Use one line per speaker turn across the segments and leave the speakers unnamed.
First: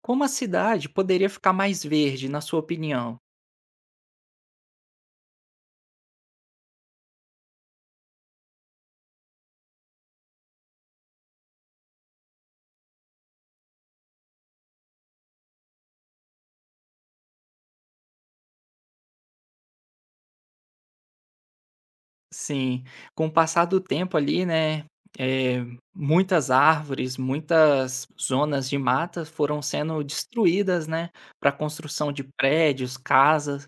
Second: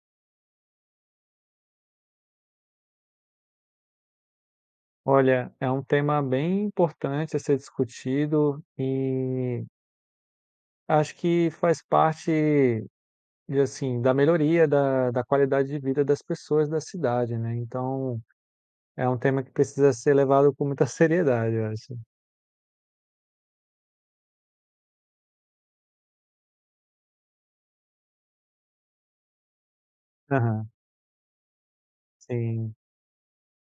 Como a cidade poderia ficar mais verde, na sua opinião?
Olha, é um tema bem importante a ser discutido e acho que faz parte da melhoria da qualidade de vida das pessoas da cidade, né? Então, é um tema que precisa ser levado com muita seriedade, eu acho.
Sim, com o passar do tempo ali, né, eh, muitas árvores, muitas zonas de mata foram sendo
Aham,
destruídas, né, para construção de
sim,
prédios, casas.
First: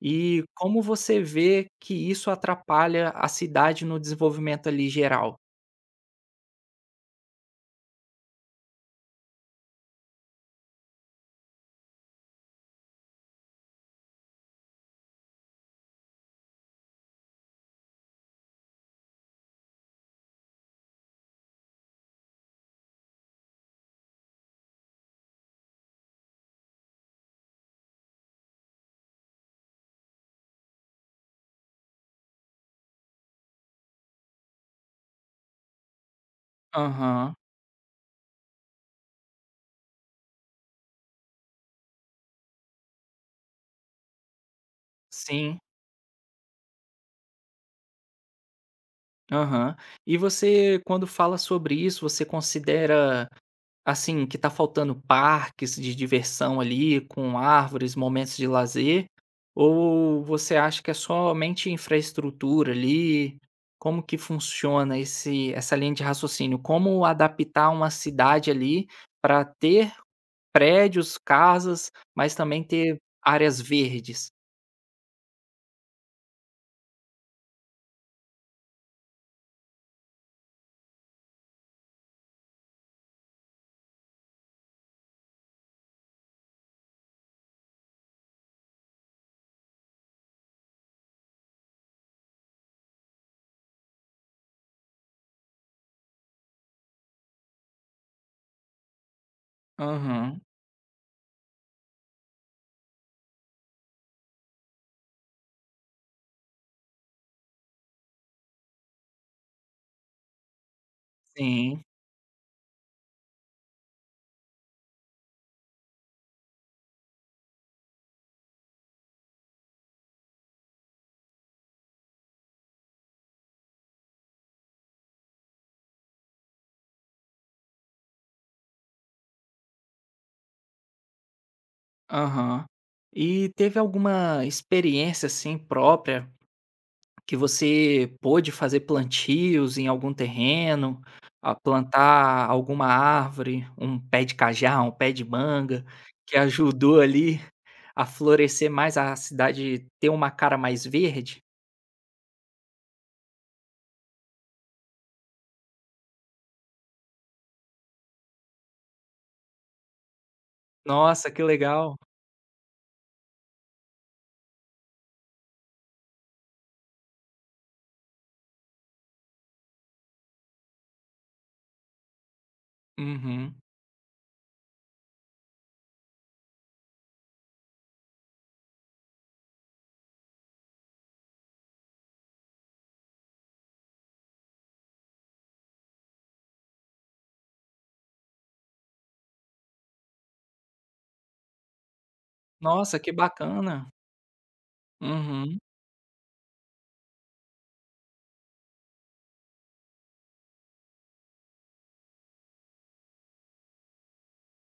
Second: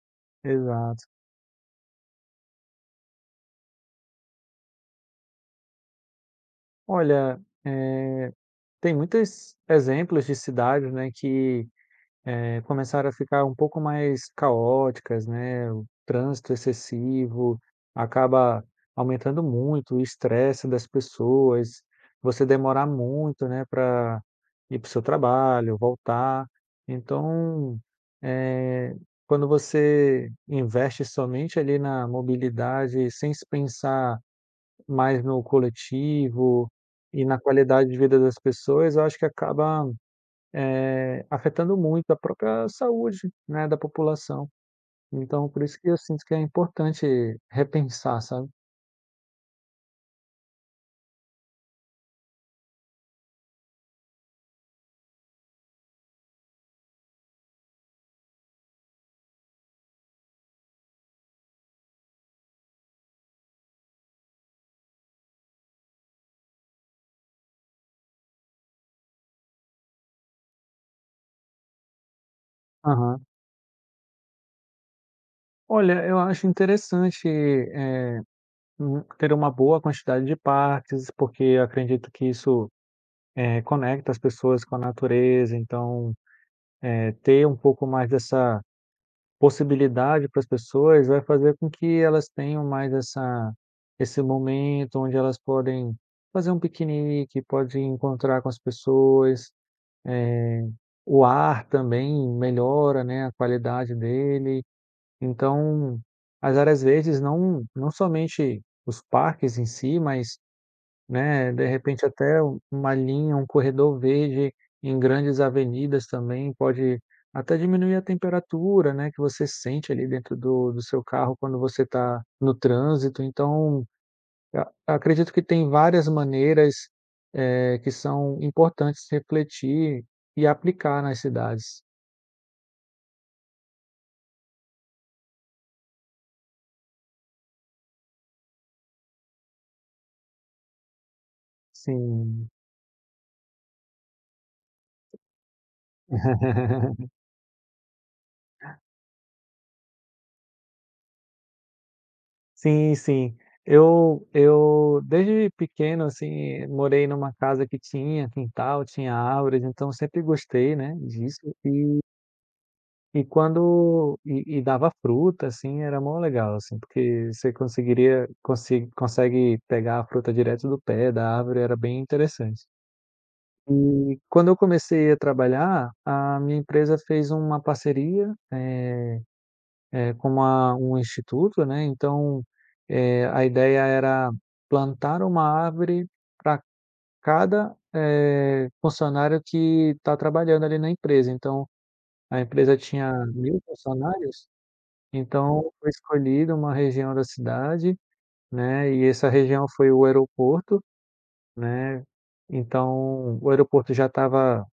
E como
exato.
você vê que isso atrapalha a cidade no desenvolvimento ali geral?
Olha, eh, tem muitos exemplos de cidades, né, que começaram a ficar um pouco mais caóticas, né, o trânsito excessivo acaba aumentando muito o estresse das pessoas, você demorar muito, né, para ir para o seu trabalho, voltar. Então, eh, quando você investe somente ali na mobilidade, sem se pensar mais no coletivo e
Aham,
na qualidade de vida das pessoas, eu acho que acaba afetando muito a própria saúde, né, da população. Então,
sim,
por isso que eu sinto que é importante repensar, sabe?
aham. E você, quando fala sobre isso, você considera. Assim, que tá faltando parques de diversão ali, com árvores, momentos de lazer, ou você acha que é somente infraestrutura ali? Como que funciona esse essa linha de raciocínio? Como adaptar uma cidade ali para ter prédios, casas, mas também ter
Aham.
áreas verdes?
Olha, eu acho interessante, ter uma boa quantidade de parques, porque eu acredito que isso, conecta as pessoas com a natureza, então, ter um pouco mais dessa possibilidade para as pessoas, vai fazer com que elas tenham mais essa esse momento onde elas podem fazer um piquenique, podem encontrar com as pessoas,
Aham,
eh, o ar também melhora, né, a qualidade dele. Então, as áreas verdes não somente os parques em si, mas né, de
sim,
repente uma linha, um corredor verde em grandes avenidas também pode até diminuir a temperatura, né, que você sente ali dentro do seu carro quando você está no trânsito. Então, a acredito que tem várias maneiras, que são importantes refletir e aplicar nas cidades.
aham. E teve alguma experiência, assim, própria. Que você pôde fazer plantios em algum terreno, a plantar
Sim.
alguma árvore, um pé de cajá, um pé de manga, que ajudou ali a florescer mais a cidade, ter uma cara mais verde?
Sim, sim. Eu desde pequeno, assim, morei numa casa que tinha quintal, tinha árvores, então sempre gostei, né,
Nossa,
disso.
que legal.
E e quando dava fruta, assim, era mó legal, assim, porque você conseguiria consi consegue pegar a fruta direto do pé da árvore, era bem interessante.
Uhum.
E quando eu comecei a trabalhar, a minha empresa fez uma parceria, com uma um instituto, né, então, a ideia era plantar uma árvore para cada, funcionário que está trabalhando ali na empresa. Então, a empresa
Nossa, que
tinha 1000
bacana.
funcionários,
Uhum.
então foi escolhida uma região da cidade, né, e essa região foi o aeroporto, né, então o aeroporto já estava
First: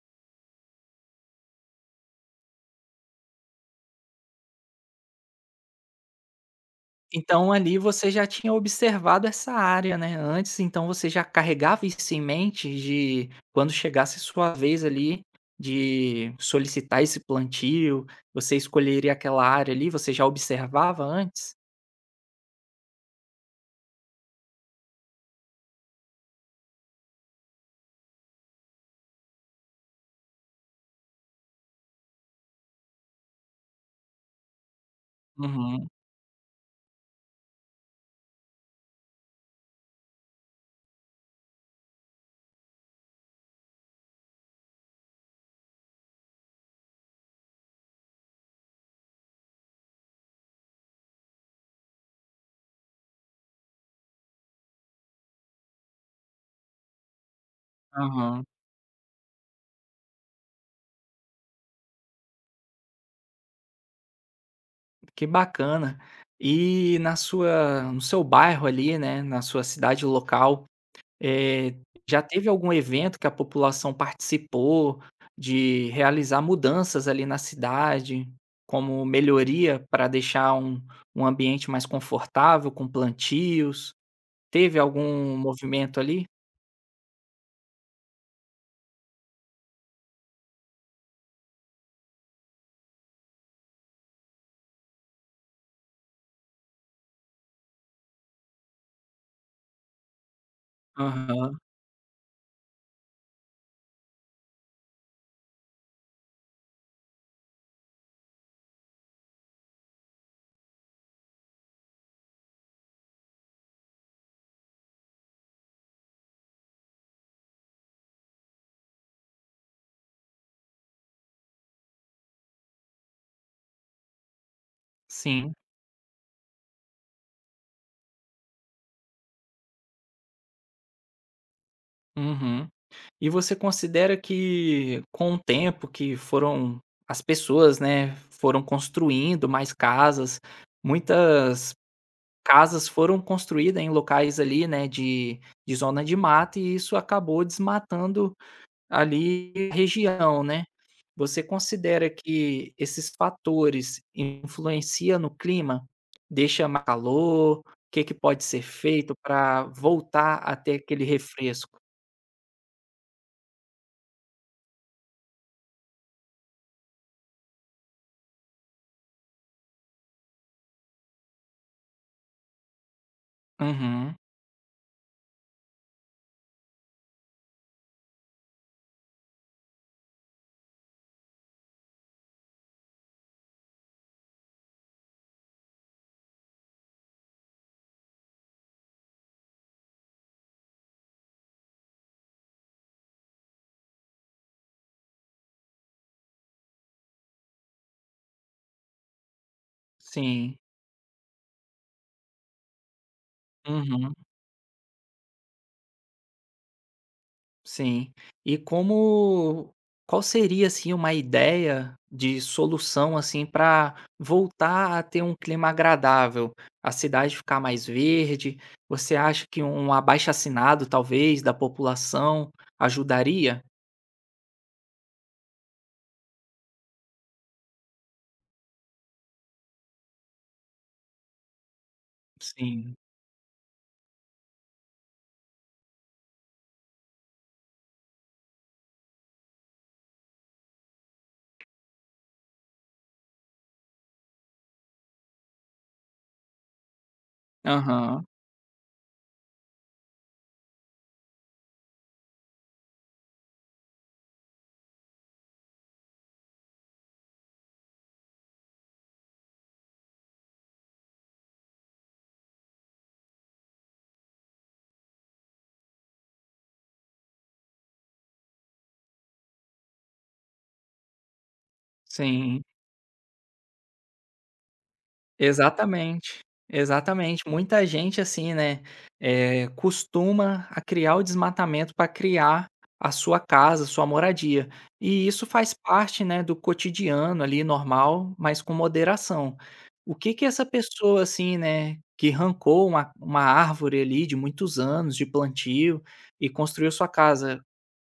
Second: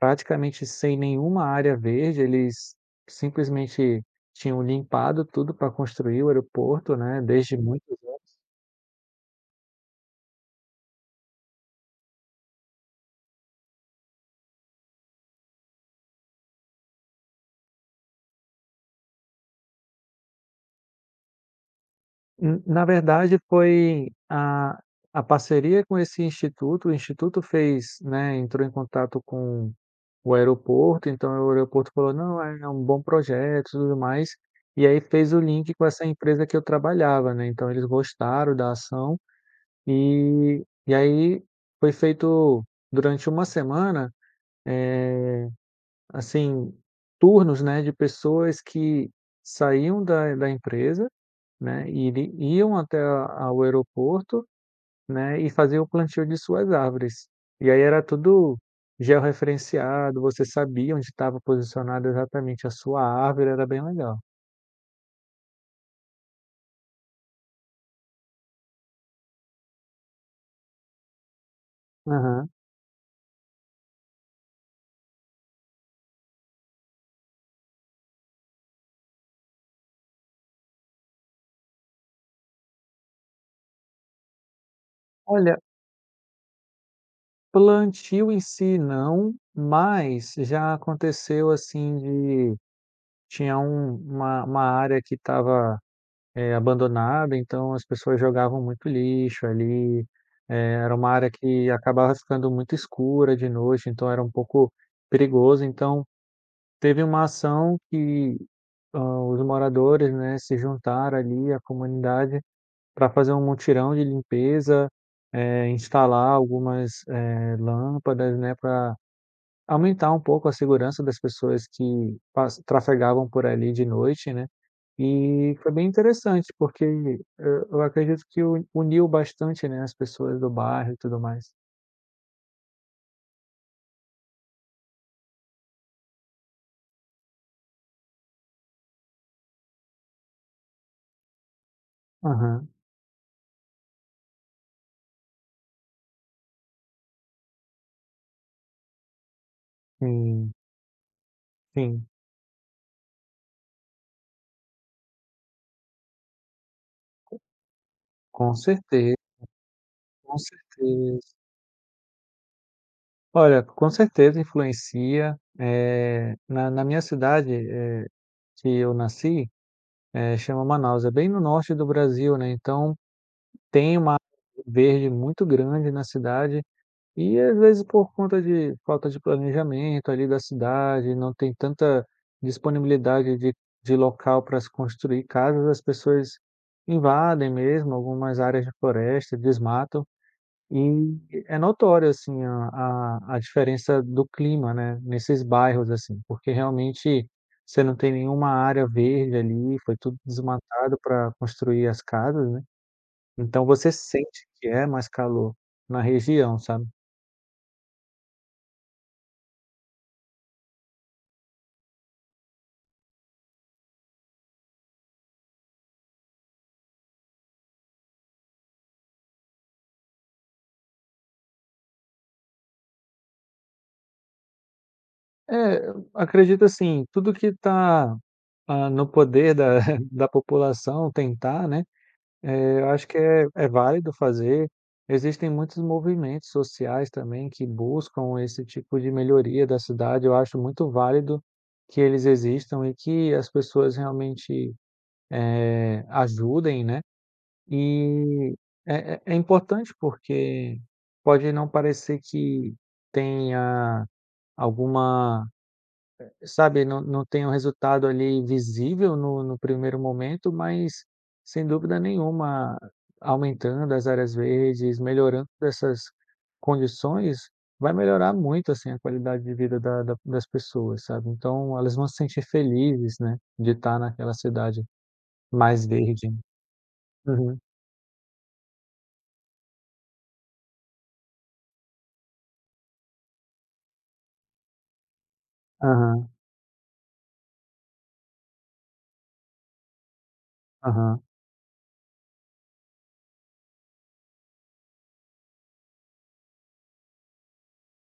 praticamente sem nenhuma área verde, eles simplesmente tinham limpado tudo para construir o aeroporto, né,
Então
desde
ali
muitos
você já
anos.
tinha observado essa área, né, antes, então você já carregava isso em mente de quando chegasse sua vez ali de solicitar esse plantio, você escolheria aquela área ali, você já observava antes?
N Na verdade foi a parceria com esse instituto, o instituto fez, né, entrou em contato com o aeroporto, então o aeroporto falou: "Não, é um bom projeto e tudo mais", e aí fez o link com
Uhum,
essa empresa que eu trabalhava, né, então eles gostaram da ação, e aí foi feito durante uma semana. Eh, assim, turnos, né, de pessoas que saíam da empresa, né, e iri iam até a ao aeroporto, né, e faziam o plantio de suas árvores. E aí era
aham.
tudo georreferenciado, você sabia onde estava posicionada exatamente a sua árvore, era bem legal.
Que bacana. E na sua, no seu bairro ali, né, na sua cidade local, Eh, já teve
Aham.
algum evento que a população participou de realizar mudanças ali na cidade, como melhoria para deixar um um ambiente mais confortável, com plantios? Teve algum
Olha,
movimento ali?
plantio em si não, mas já aconteceu, assim, de tinha uma área que estava abandonada, então as pessoas jogavam muito lixo ali, era uma área
Aham,
que acabava ficando muito escura de noite, então era um pouco perigoso. Então teve uma ação que, os moradores, né, se juntaram ali, a comunidade, para fazer um mutirão de limpeza, instalar algumas, lâmpadas, né, para aumentar um pouco a segurança das pessoas que pas trafegavam por ali de noite, né.
sim.
E foi bem interessante, porque eu acredito que u uniu bastante, né, as pessoas do bairro e tudo mais.
Uhum. E você considera que, com o tempo que foram as pessoas, né, foram construindo mais casas, muitas
Aham,
casas foram construídas em locais ali, né, de zona de mata, e isso acabou desmatando ali a região,
sim,
né. Você
sim,
considera que esses fatores influenciam no clima? Deixa mais calor? O que que pode
com
ser
certeza,
feito para voltar
com
até aquele
certeza.
refresco?
Olha, com certeza influencia, na na minha cidade, que eu nasci, chama Manaus, é bem no norte do Brasil, né, então tem uma
Uhum,
área verde muito grande na cidade. E às vezes por conta de falta de planejamento ali da cidade, não tem tanta disponibilidade de, de local para se construir casas, as pessoas invadem mesmo algumas áreas de floresta, desmatam, e é notório assim a diferença do clima, né, nesses bairros assim, porque realmente você não tem nenhuma área verde ali, foi tudo
sim.
desmatado para construir as casas, né? Então você
Uhum.
sente que é mais calor na região, sabe?
Sim. E como, qual seria, assim, uma ideia de solução, assim, para voltar a ter um clima agradável? A cidade ficar mais verde? Você acha que um abaixo-assinado, talvez, da população ajudaria?
É, eu acredito assim, tudo que está no poder da da população tentar, né, eu
Sim.
acho que é válido fazer. Existem muitos movimentos sociais também que buscam esse tipo de melhoria da cidade, eu acho muito válido que eles existam e que as pessoas realmente, ajudem, né.
Aham.
E é importante porque pode não parecer que tenha alguma. Sabe, não tem um resultado ali visível no primeiro momento, mas sem dúvida nenhuma, aumentando as áreas verdes, melhorando essas condições, vai melhorar muito, assim, a qualidade de vida da da das pessoas, sabe. Então elas vão se sentir
Sim.
felizes, né, de estar naquela cidade mais verde.
Exatamente, exatamente.
Uhum.
Muita gente, assim, né, costuma a criar o desmatamento para criar a sua casa, sua moradia. E isso faz parte,
Aham,
né, do cotidiano ali, normal, mas com moderação. O que que essa
aham.
pessoa, assim, né, que arrancou uma árvore ali de muitos anos de plantio e construiu sua casa, o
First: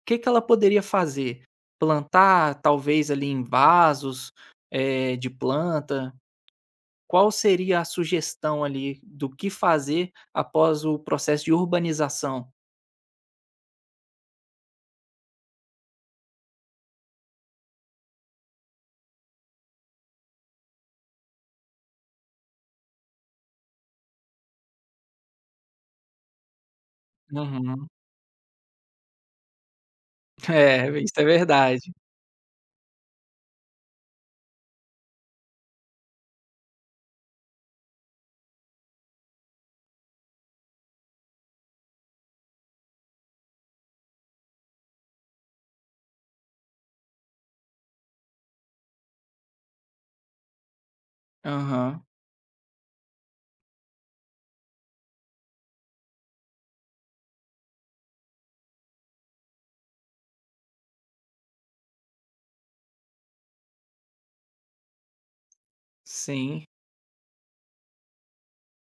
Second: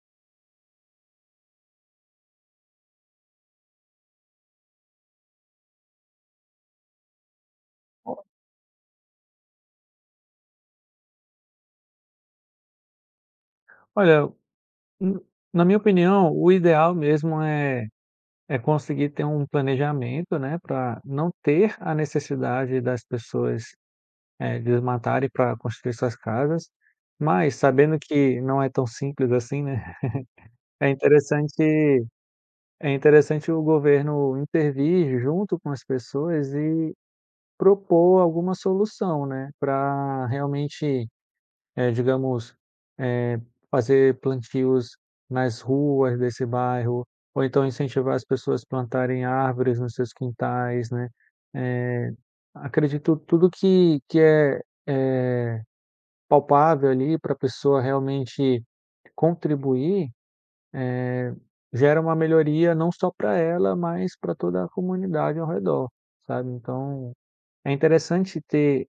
que que ela poderia fazer? Plantar, talvez ali em vasos, de planta? Qual seria a
O
sugestão ali do que fazer após o processo de urbanização?
Olha, n na minha opinião, o ideal mesmo é é conseguir ter um planejamento, né, para não ter a necessidade das pessoas, desmatarem para construir suas casas, mas
Uhum.
sabendo que não é tão simples assim, né,
É,
é
isso é verdade.
interessante é interessante o governo intervir junto com as pessoas e propor alguma solução, né, para realmente digamos, eh, fazer plantios nas ruas desse bairro, ou então incentivar as pessoas a plantarem árvores nos seus quintais, né.
Aham,
Acredito tudo que é palpável ali para a pessoa realmente contribuir, gera uma melhoria não só para ela, mas para toda a comunidade ao redor, sabe.
sim,
Então, é interessante ter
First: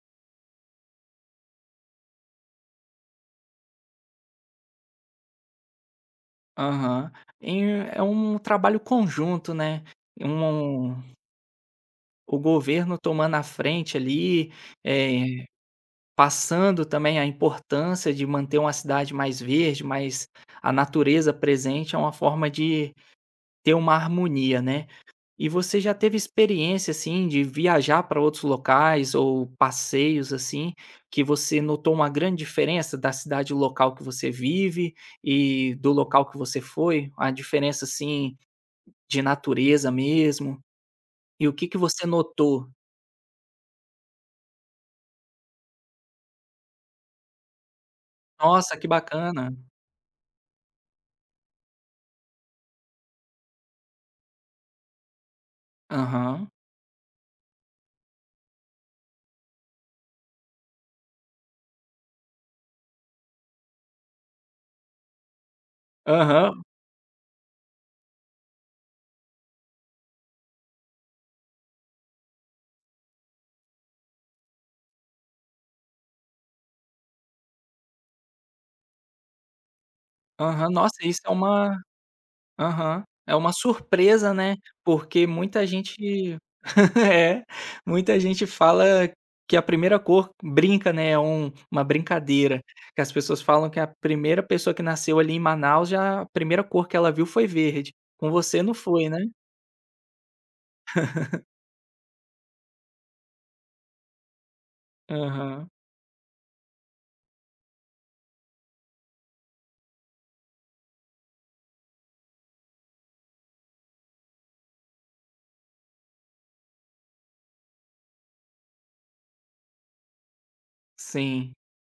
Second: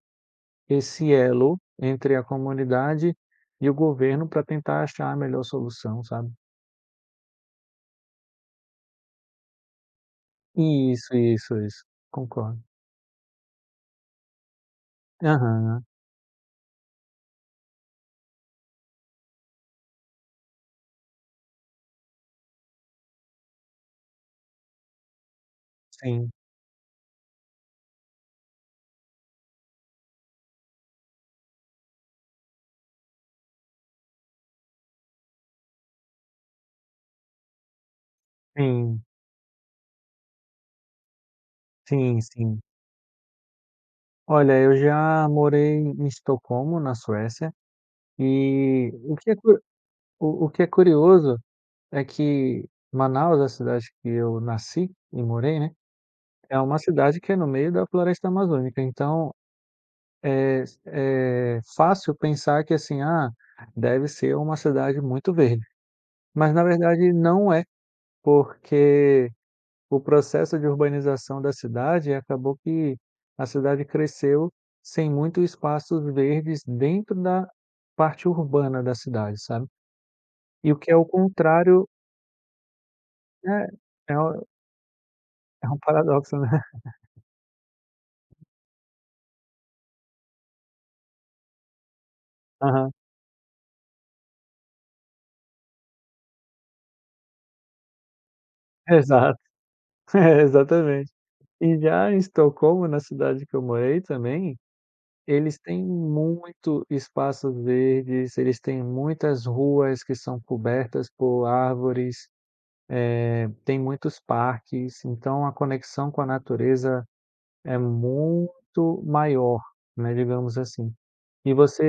esse elo entre a comunidade e o governo para tentar achar a melhor solução, sabe.
aham. E é um trabalho conjunto, né, um,
Isso, isso, isso.
o
Concordo.
governo tomando a frente ali, eh,
Aham.
passando também a importância de manter uma cidade mais verde, mais a natureza presente, é uma forma de ter uma harmonia, né. E você já teve
Sim,
experiência, assim, de viajar para outros locais ou passeios, assim, que você notou uma grande diferença da cidade local que você vive e do local que você foi? A diferença, assim,
sim,
de natureza mesmo? E o que que você
sim, sim.
notou?
Olha, eu já morei em Estocolmo, na Suécia,
Nossa, que
e
bacana.
o que é curioso é que Manaus, a cidade que eu nasci e morei, né,
Aham.
é uma cidade que é no meio da floresta amazônica, então é fácil pensar que, assim, ah, deve ser uma cidade muito verde, mas
Aham,
na verdade não é, porque o processo de urbanização da cidade acabou que a cidade cresceu sem muitos espaços verdes dentro da parte urbana da cidade, sabe.
aham.
E o que
Nossa,
é o
isso é uma.
contrário
Aham. É uma
é,
surpresa, né, porque muita
é um paradoxo,
gente
né.
é, muita gente fala que a primeira cor, brinca, né, é uma brincadeira,
Aham.
que as pessoas falam que a primeira pessoa que nasceu ali em Manaus, já a primeira cor que ela viu foi verde. Com você não foi, né?
Exato. É, exatamente. E já em Estocolmo, na cidade que eu morei também, eles
Aham.
têm muito espaços verdes, eles têm muitas ruas que são cobertas por árvores. Tem muitos parques, então a conexão com a natureza é muito maior, né, digamos assim. E
Sim.
você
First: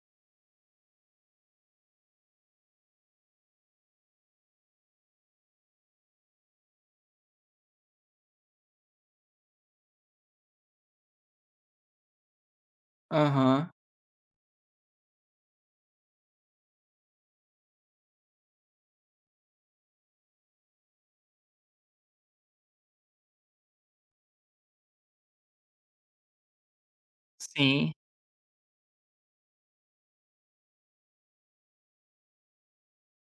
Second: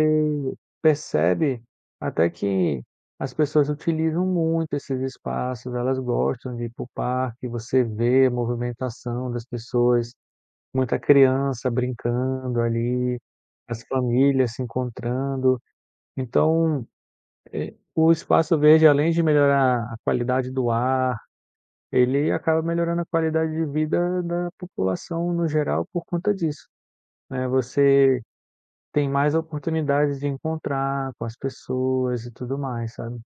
percebe até que as pessoas utilizam muito esses espaços, elas gostam de ir para o parque, você vê a movimentação das pessoas, muita criança brincando ali,
Aham.
as famílias se encontrando. Então, o espaço verde, além de melhorar a qualidade do ar, ele acaba melhorando a qualidade de vida da população no geral por conta disso, né,
Sim.
você tem mais oportunidades de encontrar com as pessoas e tudo mais, sabe.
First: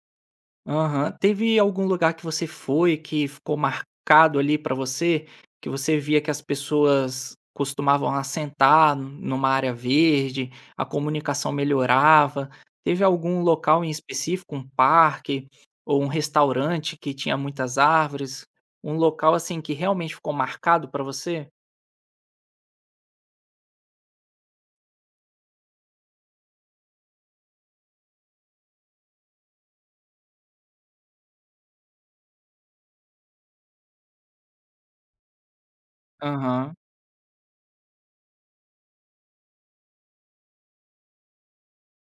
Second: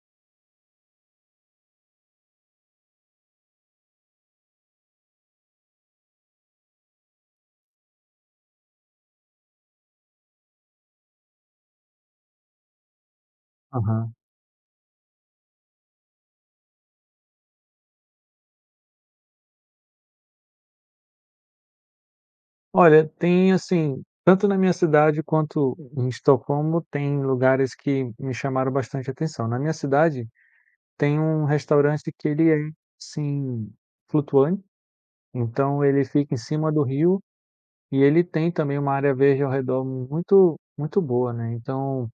Aham. Teve algum lugar que você foi que ficou marcado ali pra você, que você via que as pessoas costumavam assentar numa área verde, a comunicação melhorava? Teve algum local em
Aham.
específico, um parque ou um restaurante que tinha muitas árvores? Um local assim que realmente ficou marcado pra você?
Olha, tem assim, tanto na minha cidade quanto em Estocolmo, tem lugares que me chamaram bastante atenção. Na minha cidade, tem um restaurante que ele é, assim, flutuante, então ele fica em cima
Aham.
do rio, e ele tem também uma área verde ao redor muito boa, né, então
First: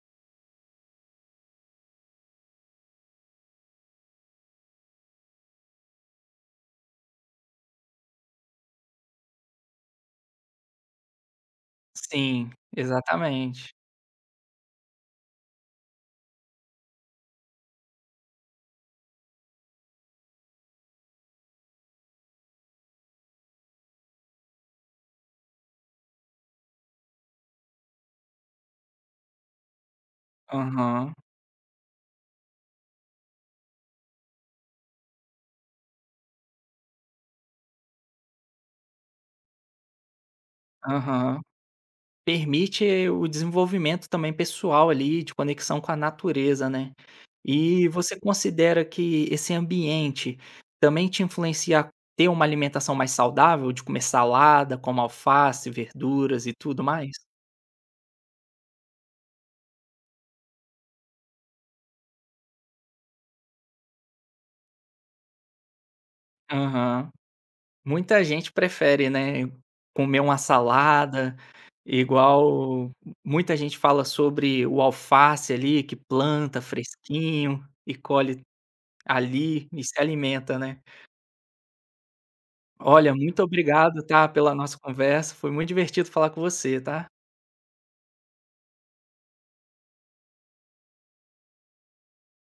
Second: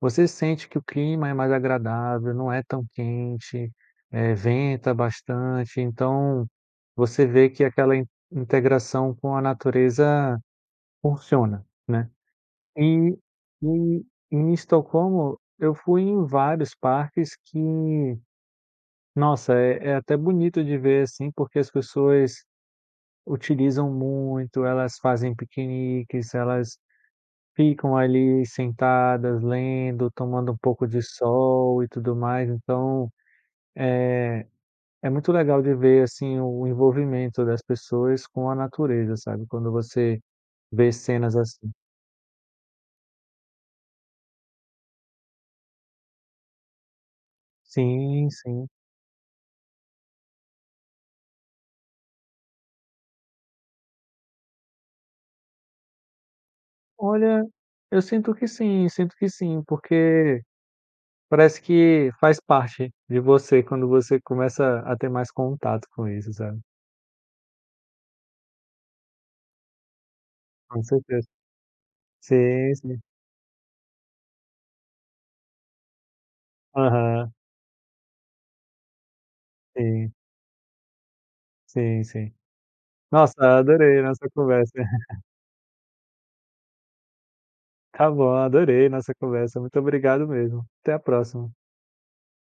você sente que o clima é mais agradável, não é tão quente, venta bastante, então você vê que aquela in integração com a natureza funciona, né.
Sim,
E
exatamente.
e em Estocolmo, eu fui em vários parques que, nossa, é até bonito de ver, assim, porque as pessoas utilizam muito, elas fazem piqueniques, elas ficam ali sentadas lendo, tomando um pouco de
Aham,
sol e tudo mais, então é muito legal de ver, assim, o envolvimento das pessoas com a natureza, sabe, quando você vê cenas
aham.
assim.
Permite o desenvolvimento também pessoal ali, de conexão com a natureza, né. E você
Sim, sim.
considera que esse ambiente também te influencia a ter uma alimentação mais saudável, de comer salada, como alface, verduras e tudo mais?
Olha, eu sinto que sim, porque parece que faz parte de você quando você começa a ter mais contato com isso, sabe.
Aham. Muita gente prefere, né, comer uma
Com certeza.
salada,
Sim,
igual
sim.
muita gente fala sobre o alface ali, que planta
Aham.
fresquinho e colhe ali e se
Sim,
alimenta, né.
sim, sim.
Olha,
Nossa,
muito
adorei a
obrigado, tá,
nossa
pela
conversa.
nossa conversa. Foi muito divertido falar com você, tá?
Tá bom, adorei nossa conversa. Muito obrigado mesmo. Até a próxima.